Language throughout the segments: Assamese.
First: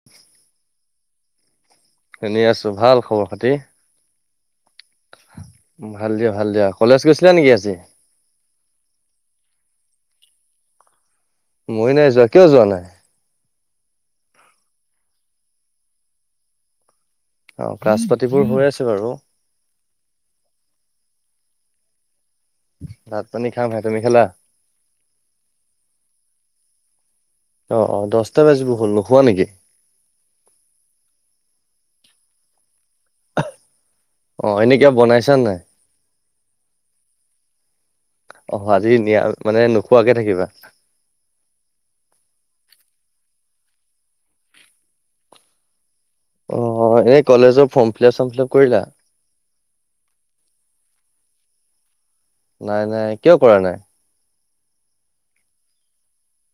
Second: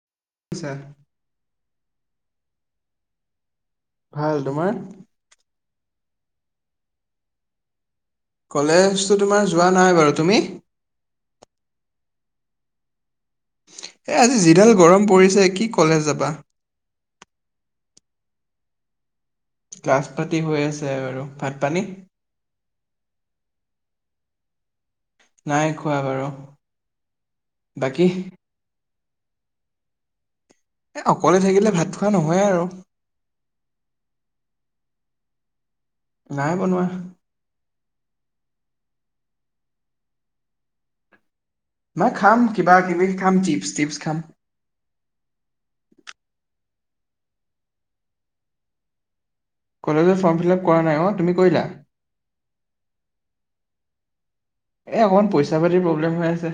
[inaudible] আছা। এনেই আছো ভাল খবৰ খাতি? ভাল তোমাৰ? ভাল দিয়া ভাল দিয়া কলেজ গৈছিলা নেকি আজি? কলেজটো তোমাৰ যোৱা নাই বাৰু। তুমি? মইও নাই যোৱা কিয় যোৱা নাই? এ' আজি যিডাল গৰম পৰিছে কি কলেজ যাবা। অ' ক্লাছ পাতিবোৰ হৈ আছে বাৰু। ক্লাছ পাতি হৈ আছে আৰু ভাত পানী। ভাত পানী খাম হে তুমি খালা? নাই খোৱা বাৰু। অ', অ' বাকী দহটা বাজিব হ'ল নোশোৱা নেকি? এই অকলে থাকিলে ভাত খোৱা নহয়েই আৰু। অ' এনেই কিবা বনাইছান নাই? নাই বনোৱা। অহ আজি মানে নোখোৱাকে থাকিবা? নাই খাম কিবা কিবি খাম চিপছ টিপছ খাম। অ' এই কলেজৰ ফৰ্ম ফিলাপ ৰ্চম ফিলাপ কৰিলা? কলেজত ফৰ্ম ফিলাপ কৰা নাই, অ' তুমি কৰিলা। নাই, নাই, কিয় কৰা নাই? এই অকণমান পইচা পাতিৰ প্ৰব্লেম হৈ আছে।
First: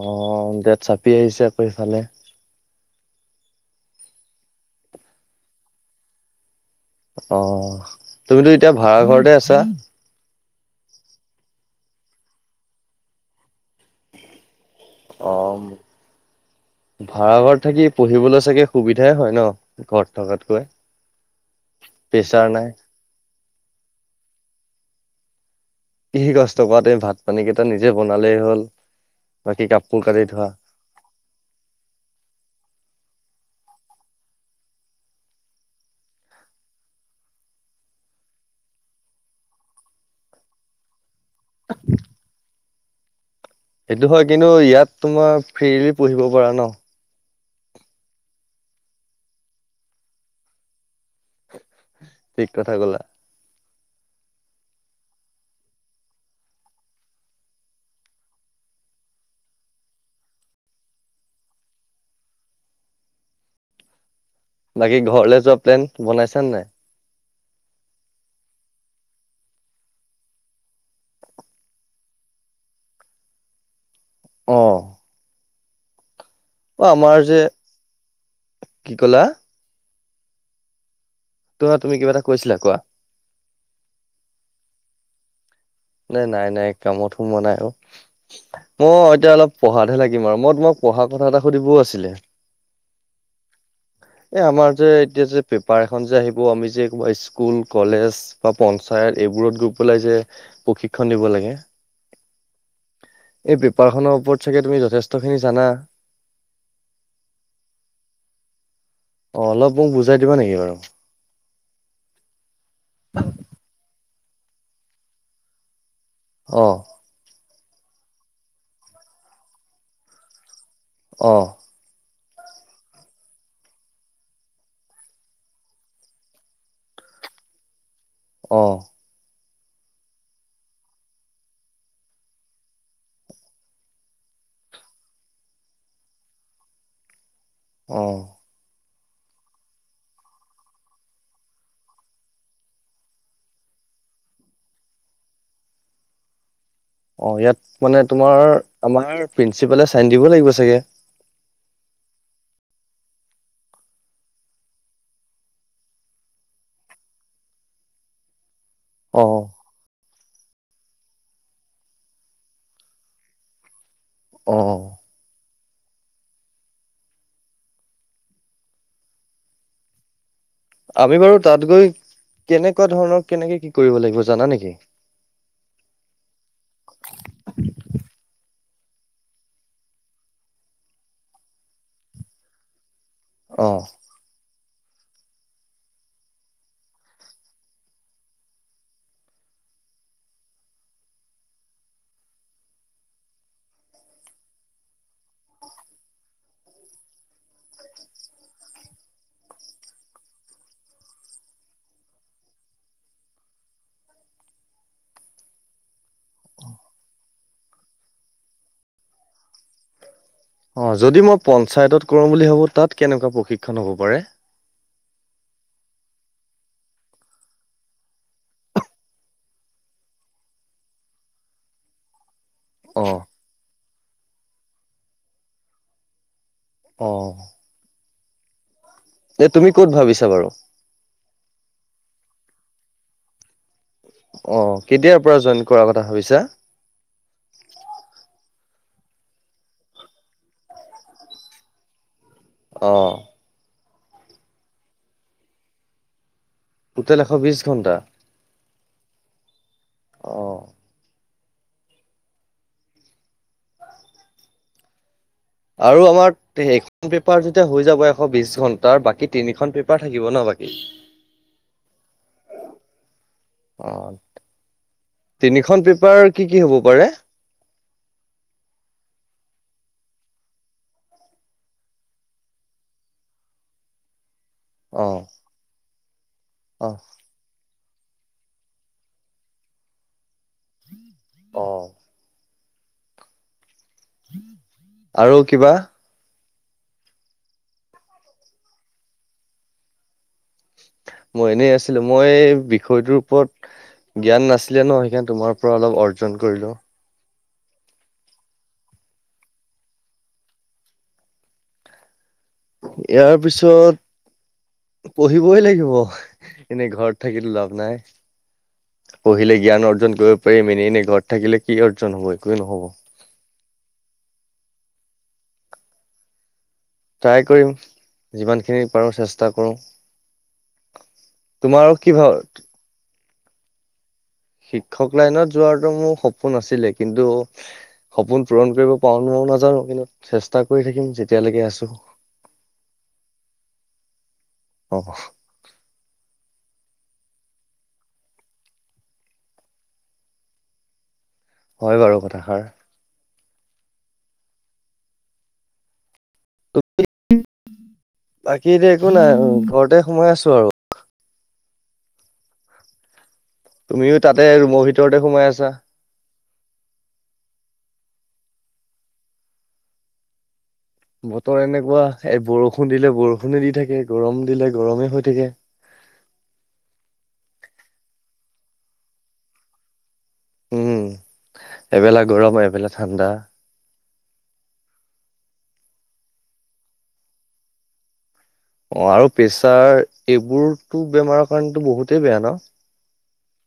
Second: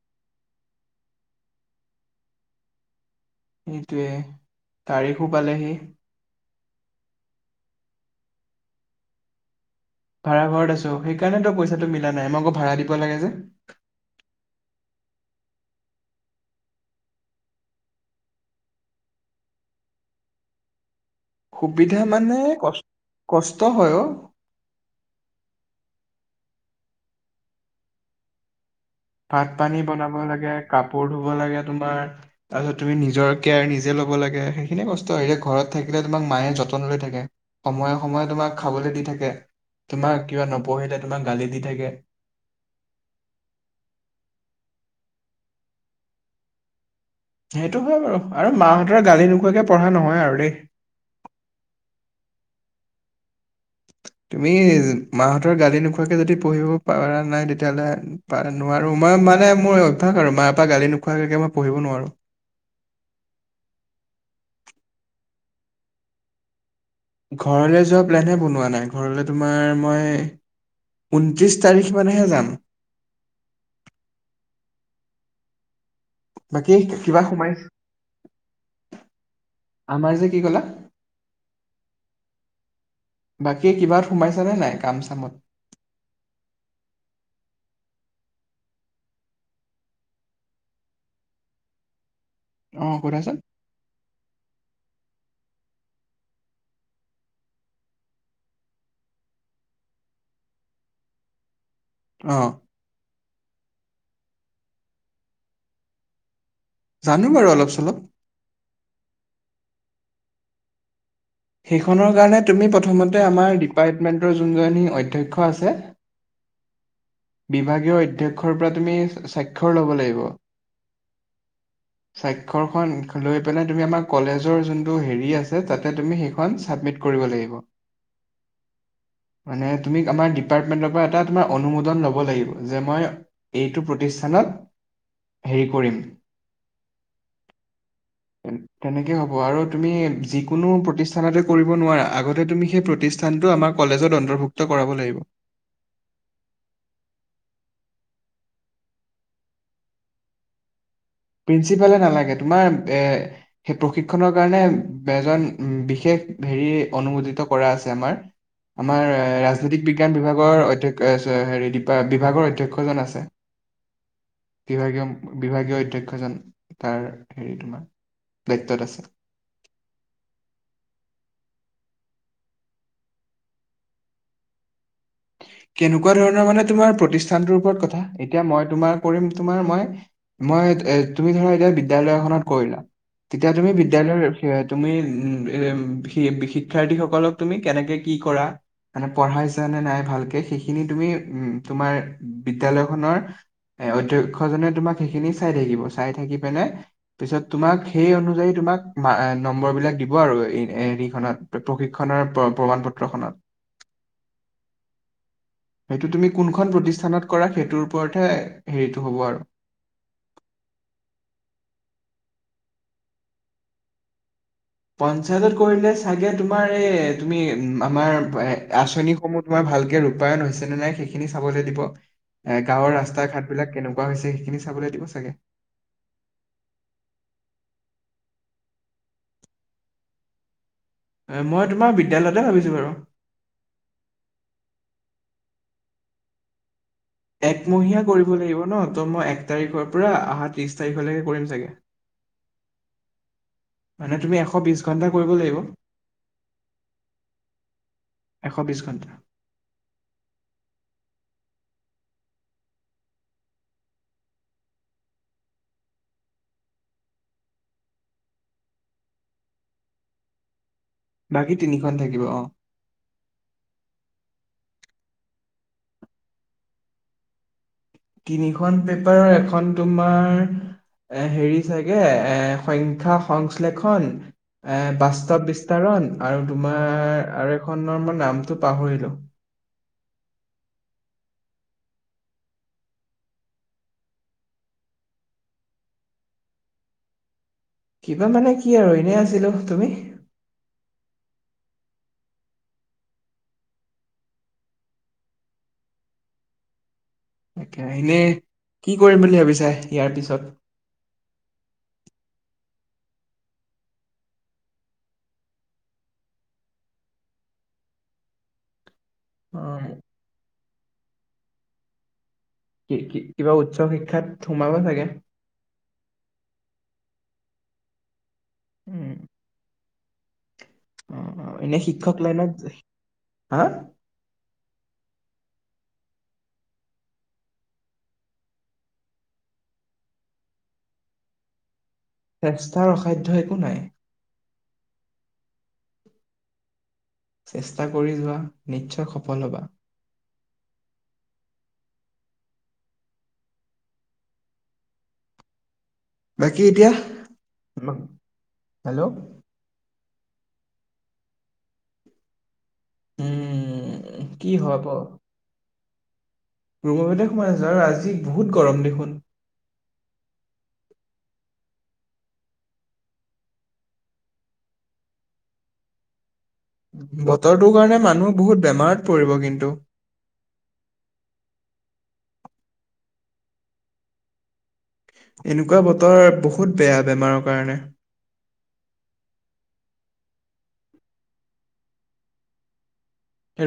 অ' ডেত চাপি আহিছে আকৌ ইফালে? সেইটোৱে তাৰিখো পালেহি। অ' তুমিতো এতিয়া ভাড়া ঘৰতে আছা? ভাড়া ঘৰত আছো, সেইকাৰণে তো পইচাটো মিলা নাই, মই আকৌ ভাড়া দিব লাগে যে। অ' ভাড়া ঘৰত থাকি পঢ়িবলৈ চাগে সুবিধাই হয় ন ঘৰত থকাতকৈ? সুবিধা মানে প্ৰেছাৰ ক নাই কষ্ট হয় অ'। ইহি কষ্ট কৰাতে ভাত পানী কেইটা নিজে বনালেই হ'ল। ভাত বাকী পানী কাপোৰ বনাব কানি লাগে ধোৱা কাপোৰ ধুব লাগে তোমাৰ তাৰপিছত তুমি নিজৰ কেয়াৰ নিজে ল'ব লাগে, হেইসিনিয়েই কষ্ট আৰু। এতিয়া ঘৰত থাকিলে তোমাৰ মায়ে যতন লৈ থাকে। সময়ে সময়ে তোমাক খাবলৈ দি থাকে তোমাক, কিবা নপঢ়িলে তোমাক গালি দি থাকে। সেইটো হয়, কিন্তু ইয়াত তোমাৰ ফ্ৰীলি পঢ়িব পাৰা ন? সেইটো হয় বাৰু, আৰু মাহতৰ গালি নোখোৱাকে পঢ়া নহয় আৰু দেই। ঠিক কথা ক'লা। তুমি মাহঁতৰ গালি নোখোৱাকে যদি পঢ়িব পৰা নাই তেতিয়াহ'লে পাৰা নোৱাৰো, মই মানে মোৰ অভ্যাস আৰু মাৰ পৰা গালি নোখোৱাকে মই পঢ়িব নোৱাৰো। বাকী ঘৰলে যোৱা প্লেন বনাইছ নে নাই? ঘৰলৈ যোৱাহে প্লেনহে বনোৱা নাই। ঘৰলৈ তোমাৰ মই ঊনত্ৰিছ তাৰিখ মানেহে যাম। অ অ বাকী আমাৰ কিবা যে সোমাইছে, কি ক'লা আমাৰ যে কি ক'লা? কোৱা তুমি কিবা এটা কৈছিলা, কোৱা? বাকী কিবাত সোমাইছা নে নাই কাম চামত? নাই নাই নাই কামত সোমোৱা নাই অ'। মই এতিয়া অলপ পঢ়াতহে লাগিম আৰু, মই তোমাক পঢ়া কথা এটা সুধিবও আছিলে? অ' সোধাছোন? এ আমাৰ যে এতিয়া যে পেপাৰ এখন যে আহিব আমি যে স্কুল কলেজ বা পঞ্চায়ত এইবোৰত গৈ পেলাই যে প্ৰশিক্ষণ দিব লাগে। অ'। এই পেপাৰখনৰ ওপৰত চাগে তুমি যথেষ্ট খিনি জানা? জানো বাৰু অলপ চলপ। অ' অলপ মোক বুজাই দিবা নেকি বাৰু? সেইখনৰ কাৰণে তুমি প্ৰথমতে আমাৰ ডিপাৰ্টমেণ্টৰ যোনজনী অধ্যক্ষ আছে অ'। বিভাগীয় অধ্যক্ষৰ পৰা তুমি স্বাক্ষৰ ল'ব লাগিব। অ'। স্বাক্ষৰ খন লৈ পেলাই তুমি আমাৰ কলেজৰ যোনটো হেৰি আছে, তাতে তুমি সেই খন চাবিমিট কৰিব লাগিব। অ'। মানে তুমি আমাৰ ডিপাৰ্টমেণ্টৰ পৰা এটা তোমাৰ অনুমোদন ল'ব লাগিব, যে মই এইটো প্ৰতিষ্ঠানত হেৰি কৰিম। অ। তেনেকে হ'ব, আৰু তুমি যিকোনো প্ৰতি ষ্ঠানটো কৰিব নোৱাৰা। আগতে তুমি সেই প্ৰতিষ্ঠানটো আমাক কলেজত অন্তৰ্ভুক্ত কৰাব লাগিব। অ, ইয়াত মানে তোমাৰ আমাৰ প্ৰিন্সিপালে চাইন দিব লাগিব চাগে। প্ৰিন্সিপালে নালাগে তোমাৰ এ সেই প্ৰশিক্ষনৰ কাৰণে এজন বিশেষ হেৰি অনুমোদিত কৰা আছে আমাৰ। আমাৰ অ ৰাজনৈতিক বিজ্ঞান বিভাগৰ অধ্যক্ষ হেৰি বিভাগৰ অধ্যক্ষ জন আছে। অ বিভাগীয় বিভাগীয় অধ্য ক্ষজন তাৰ হেৰি তোমাৰ দায়িত্বত আছে। আমি বাৰু তাত গৈ, কেনেকুৱা ধৰণৰ কেনেকে কি কৰিব লাগিব জানা নেকি? কেনেকুৱা ধৰণৰ মানে তোমাৰ প্ৰতিষ্ঠানটোৰ ওপৰত কথা। এতিয়া মই তোমাৰ কৰিম তোমাৰ মই। মই এ তুমি ধৰা এতিয়া বিদ্যালয় এখনত কৰিলা, তেতিয়া অ তুমি বিদ্যালয়ৰ এ তুমি উম এ শি শিক্ষাৰ্থীসকলক তুমি কেনেকে কি কৰা। মানে পঢ়াইছানে নাই ভালকে সেইখিনি তুমি উম তোমাৰ বিদ্যালয়খনৰ এ অধ্যক্ষজনে তোমাক সেইখিনি চাই থাকিব, চাই থাকি পিনে পিছত তোমাক সেই অনুযায়ী তোমাক মা নম্বৰবিলাক দিব আৰু এ হেৰিখনত। প্ৰশিক্ষণৰ প্ৰমাণ পত্ৰখনত। সেইটো তুমি কোনখন প্ৰতিষ্ঠানত কৰা সেইটোৰ ওপৰতহে হেৰিটো হ'ব আৰু। অ যদি মই পঞ্চায়ত কৰাম বুলি ভাবো তাত কেনেকুৱা প্ৰশিক্ষণ হ'ব পাৰে? পঞ্চায়তত কৰিলে চাগে তোমাৰ এই তুমি উম আমাৰ এ আঁচনিসমূহ তোমাৰ ভালকে ৰূপায়ন হৈছে নে নাই সেইখিনি চাবলৈ দিব। এ গাঁৱৰ অ ৰাস্তা ঘাট বিলাক কেনেকুৱা হৈছে সেইখিনি চাবলৈ দিব চাগে। অ। এনে তুমি ক'ত ভাবিছা বাৰু? এ মই তোমাৰ বিদ্যালয়তে ভাবিছো বাৰু। অ কেতিয়াৰ পৰা জইন কৰাৰ কথা ভাবিছা? একমহীয়া কৰিব লাগিব ন, ত মই এক তাৰিখৰ পৰা অহা ত্ৰিশ তাৰিখলৈকে কৰিম চাগে। অ। মানে তুমি এশ বিশ ঘণ্টা কৰিব লাগিব। টোটেল এশ বিশ ঘণ্টা? এশ বিছ ঘণ্টা। অ। আৰু আমাক তে সেইখন পেপাৰ যেতিয়া হৈ যাব এশ বিশ ঘন্টা, বাকী তিনিখন পেপাৰ থাকিব ন বাকী? বাকী তিনিখন থাকিব অহ। অ তিনিখন পেপাৰ কি কি হব পাৰে? তিনিখন পেপাৰৰ এখন তোমাৰ এ হেৰি চাগে এ সংখ্যা সংশ্লেষণ এ অ বাস্তৱ বিস্তাৰণ আৰু অ তোমাৰ আৰু এখনৰ মই নামটো পাহৰিলো। অ। আৰু কিবা? কিবা মানে কি আৰু এনেই আছিলোঁ। তুমি? মই এনেই আছিলোঁ। মই বিষয়টোৰ ওপৰত জ্ঞান নাছিলে ন সেইকাৰনে তোমাৰ পৰা অলপ অৰ্জন কৰিলোঁ। তাকে এনে কি কৰিম বুলি ভাবিছা ইয়াৰ পিছত? ইয়াৰ পিছত পঢ়িবই লাগিব এনেই ঘৰত থাকিটো লাভ নাই। পঢ়িলে অ জ্ঞান অৰ্জন কৰিব পাৰিম এনে এনে ঘৰত থাকিলে কি অৰ্জন হব একো নহব। কি কিবা উচ্চ শিক্ষাত সোমাবা চাগে? ট্ৰাই কৰিম যিমানখিনি পাৰো উম চেষ্টা কৰো। অ এনে তোমাৰো কি শিক্ষক ভাব লাইনত, হা শিক্ষক লাইনত যোৱাটো মোৰ সপোন আছিলে কিন্তু সপোন পূৰণ কৰিব পাৰো নোৱাৰোঁ নাজানো কিন্তু চেষ্টা কৰি থাকিম যেতিয়ালৈকে আছো। চেষ্টাৰ অসাধ্য একো নাই। অহ। চেষ্টা কৰি যোৱা নিশ্চয় সফল হবা। হয় বাৰু কথাষাৰ। বাকী এতিয়া [inaudible] বাকী এতিয়া একো হেল্ল' নাই ঘৰতে সোমাই আছো আৰু। উম। তুমিও তাতে কি ৰুমৰ হ'ব ভিতৰতে সোমাই আছা? ৰুমৰ ভিতৰতে সোমাইছো আৰু আজি বহুত গৰম দেখোন। বতৰ এনেকুৱা এ বৰষুণ দিলে বৰষুণে দি থাকে, গৰম দিলে গৰমে হৈ থাকে। বতৰটোৰ কাৰণে মানুহ বহুত বেমাৰত পৰিব কিন্তু। উম এবেলা গৰম এবেলা ঠাণ্ডা। এনেকুৱা বতৰ বহুত বেয়া বেমাৰৰ কাৰণে। অ আৰু প্ৰেচাৰ এইবোৰতো বেমাৰৰ কাৰণতো বহুতেই বেয়া ন?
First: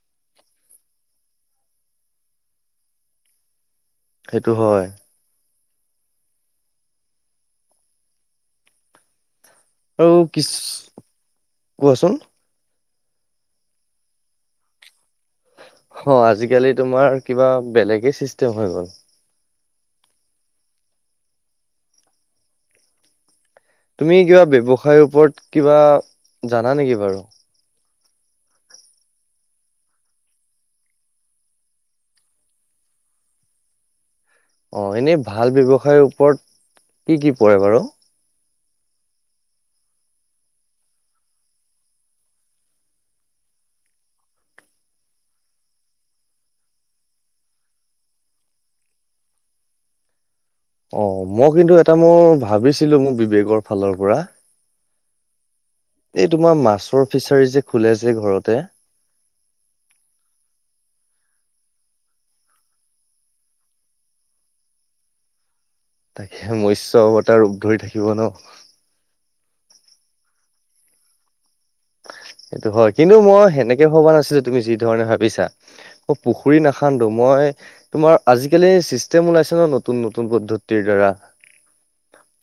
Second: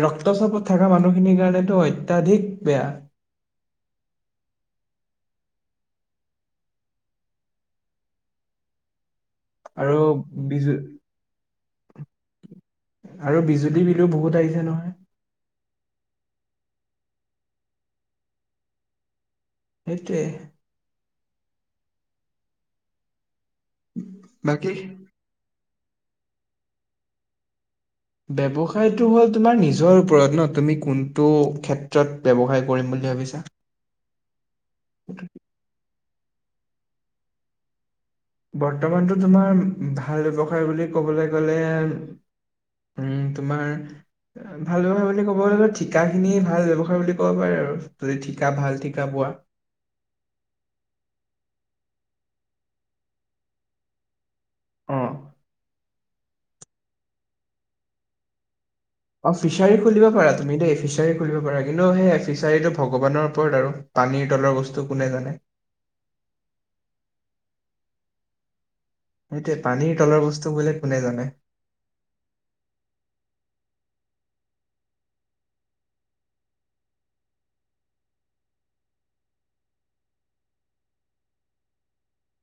ৰক্তচাপত থাকা মানুহখিনিৰ কাৰণেটো অত্যাধিক বেয়া। সেইটো হয়। আৰু বিজো কোৱাচোন আৰু বিজুলী বিলো বহুত আহিছে নহয়। অ' আজিকালি তোমাৰ কিবা বেলেগে চিষ্টেম হৈ গ'ল। সেইটোৱে! তুমি কিবা বাকী ব্যৱসায়ৰ ওপৰত কিবা জানা নেকি বাৰু? ব্যৱসায়টো হ'ল তোমাৰ নিজৰ ওপৰত ন, তুমি কোনটো ক্ষেত্ৰত ব্যৱসায় কৰিম বুলি ভাবিছা? অ' এনেই ভাল ব্যৱসায়ৰ ওপৰত কি কি পৰে বাৰু? বৰ্তমানতো তোমাৰ ভাল ব্যৱসায় বুলি কবলৈ গলে উম তোমাৰ ভাল ব্যৱসায় বুলি ক'বলৈ গলে ঠিকাখিনি ভাল ব্যৱসায় বুলি ক'ব পাৰে আৰু, যদি ঠিকা ভাল ঠিকা পোৱা। অ' মই কিন্তু এটা মোৰ ভাবিছিলো, মোৰ বিবেকৰ ফালৰ পৰা। অঁ। এই তোমাৰ মাছৰ ফিচাৰী যে খোলে যে ঘৰতে। অ' ফিচাৰী খুলিব পাৰা তুমি দেই! ফিচাৰী খুলিব পাৰা। কিন্তু সেই ফিচাৰীটো ভগৱানৰ ওপৰত আৰু। পানীৰ তলৰ বস্তু কোনে জানে? তাকে মৎস্য অৱতাৰ ৰূপ ধৰি থাকিব ন? সেইটোৱে, পানীৰ তলৰ বস্তু বোলে কোনে জানে। সেইটো হয়, কিন্তু মই সেনেকে ভবা নাছিলো তুমি যি ধৰণে ভাবিছা। পুখুৰী নাখান্দো। মই তোমাৰ আজিকালি চিষ্টেম ওলাইছে ন, নতুন নতুন পদ্ধতিৰ দ্বাৰা।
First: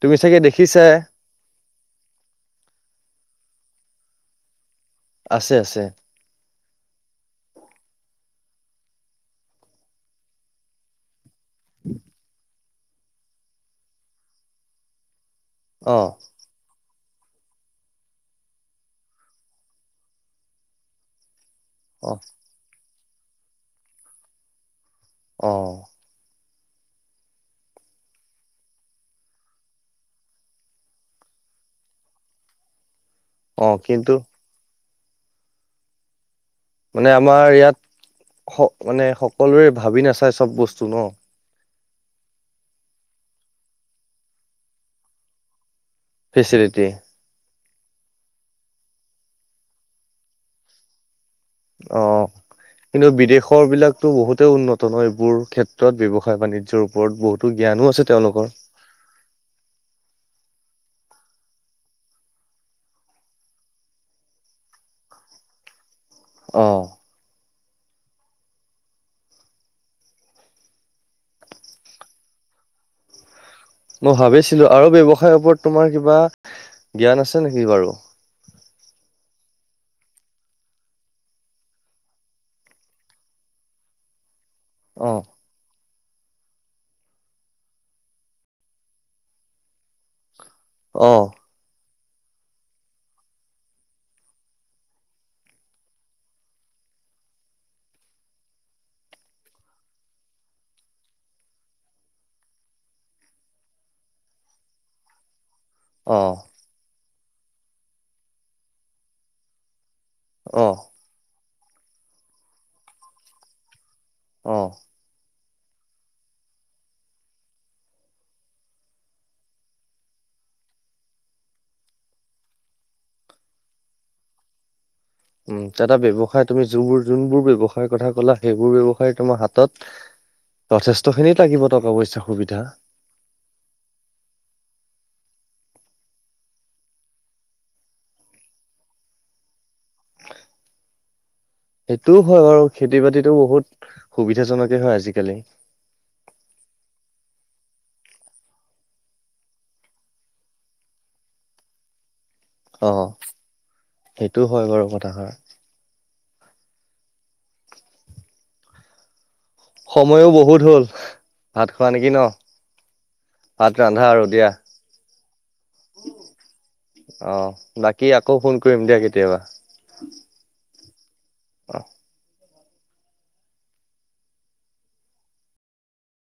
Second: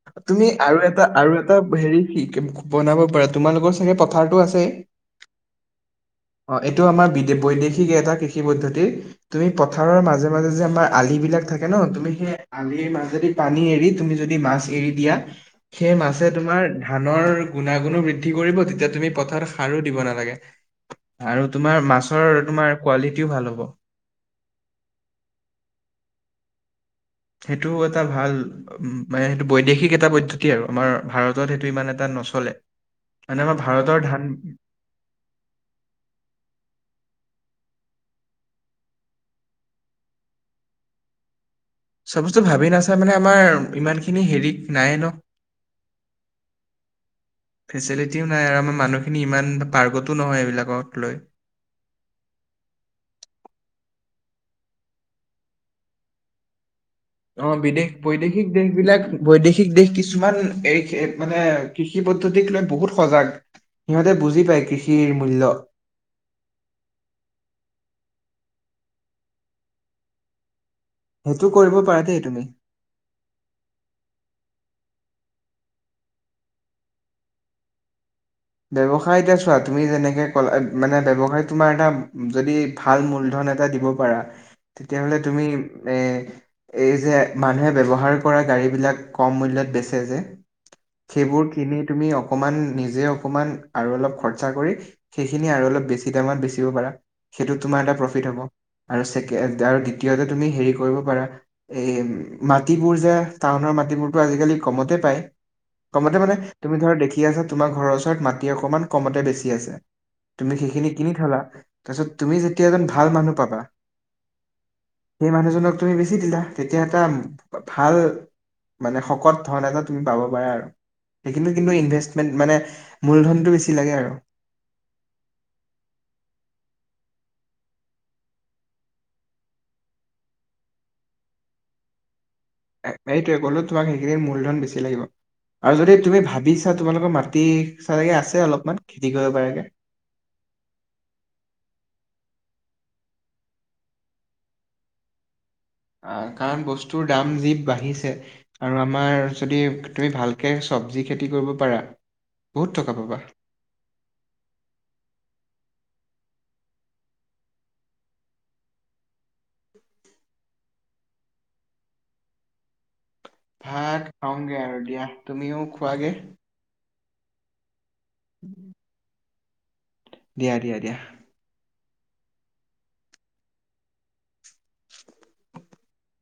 তুমি চাগে আৰু দেখিছাই! এটা আৰু এটা হেৰি [unintelligible] বনাব পাৰা, তোমালোকৰ চাগে পথাৰটো আছেই। আছে আছে। অ' এইটো আমাৰ বি বৈদেশিক এটা কৃষি পদ্ধতি। তুমি পথাৰৰ মাজে মাজে যে আমাৰ আলিবিলাক থাকে ন, তুমি সেই আলিৰ মাজেদি পানী এৰি তুমি যদি মাছ এৰি দিয়া। সেই অ মাছে তোমাৰ ধানৰ গুণাগুণো বৃদ্ধি কৰিব, তেতিয়া তুমি পথাৰত সাৰো দিব নালাগে। আৰু তোমাৰ অ মাছৰ তোমাৰ কোৱালিটিও ভাল হ'ব। অ'। সেইটো এটা ভাল। উম মানে সেইটো বৈদেশিক এটা পদ্ধতি আৰু, আমাৰ ভাৰতত সেইটো ইমান এটা নচলে। মানে আমাৰ অ ভাৰতৰ কিন্তু ধান। মানে আমাৰ ইয়াত স মানে সকলোৰে ভাবি নাচায় চব বস্তুবোৰ। চব বস্তু ভাবি নাচাই মানে আমাৰ ইমান খিনি হেৰি নাই ন। ফেচিলিটিয়ে। ফেচিলিটিও নাই আৰু আমাৰ মানুহখিনি ইমান পাৰ্গতো নহয় এইবিলাকক লৈ। অ'। কিন্তু বিদেশৰ বিলাকতো বহুতেই উন্নত ন, এইবোৰ ক্ষেত্ৰত ব্যৱসায় বাণিজ্যৰ ওপৰত বহুতো জ্ঞানো আছে তেওঁলোকৰ। এইবিলাক বৈদেশিক দেশ কিছুমান এই মানে কৃষি পদ্ধতিক লৈ বহুত সজাগ। সিহঁতে বুজি পায় কৃষিৰ মূল্য। অ'। সেইটো কৰিব পাৰা দেই তুমি। মই ভাবিছিলো আৰু ব্যৱসায়ৰ ওপৰত তোমাৰ কিবা জ্ঞান আছে নিকি বাৰু? ব্যৱসায় এতিয়া চোৱা! তুমি যেনেকে ক'লা মানে ব্যৱসায় তোমাৰ এটা যদি ভাল মূলধন এটা দিব পাৰা। [inaudible] তেতিয়াহলে তুমি এ এই যে মানুহে ব্যৱহাৰ কৰা গাড়ীবিলাক কম মূল্যত বেচে যে অ সেইবোৰ কিনি তুমি অকমান নিজে অকমান আৰু অলপ খৰচা কৰি সেইখিনি আৰু অলপ বেছি দামত বেচিব পাৰা। সেইটো তোমাৰ এটা প্ৰফিট হ'ব। আৰু- আৰু দ্বিতীয়তে তুমি হেৰি কৰিব পাৰা এই মাটিবোৰ যে টাউনৰ মাটিবোৰতো আজিকালি কমতে পায়। কমতে অ মানে তুমি ধৰা, দেখি আছা তোমাৰ ঘৰৰ ওচৰত মাটি অকমান কমতে বেছি আছে। তুমি অ সেইখিনি কিনি থলা। তাৰপিছত তুমি যেতিয়া এজন ভাল মানুহ পাবা অ। সেই মানুহজনক তুমি বেছি দিলা। তেতিয়া এটা ভাল মানে শকত ধন এটা তুমি পাব পাৰা। আৰু সেইখিনি কিন্তু ইনভেষ্টমেণ্ট মানে মূলধনটো বেছি লাগে আৰু। উম, দাদা ব্যৱসায় তুমি যোন যোনবোৰ ব্যৱসায় কথা ক'লা, সেইবোৰ ব্যয়ৱসায় তোমাৰ হাতত যথেষ্টখিনি লাগিব টকা পইচা সুবিধা। এইটোৱে কলো তোমাক সেইখিনিৰ মূলধন বেছি লাগিব। আৰু যদি তুমি ভাবিছা, তোমালোকৰ মাটি চালৈকে আছে অলপমান খেতি কৰিব পাৰকে। [inaudible] সেইটোও হয় বাৰু। খেতি বাতিতো বহুত সুবিধাজনকে হয় আজিকালি। আহ কাৰণ বস্তুৰ দাম যি বাঢ়িছে। আৰু আমাৰ যদি তুমি ভালকৈ চব্জি খেতি কৰিব পাৰা বহুত অ টকা পাবা সেইটো হয় বাৰু কথাষাৰ। সময়ো বহুত হ'ল, ভাত খোৱা নেকি ন? ভাত ৰান্ধা আৰু দিয়া খাওঁগে আৰু দিয়া। তুমিও খোৱাগে। অ, বাকী আকৌ ফোন কৰিম দিয়া, কেতিয়াবা। দিয়া- দিয়া- দিয়া। অ [unintelligible]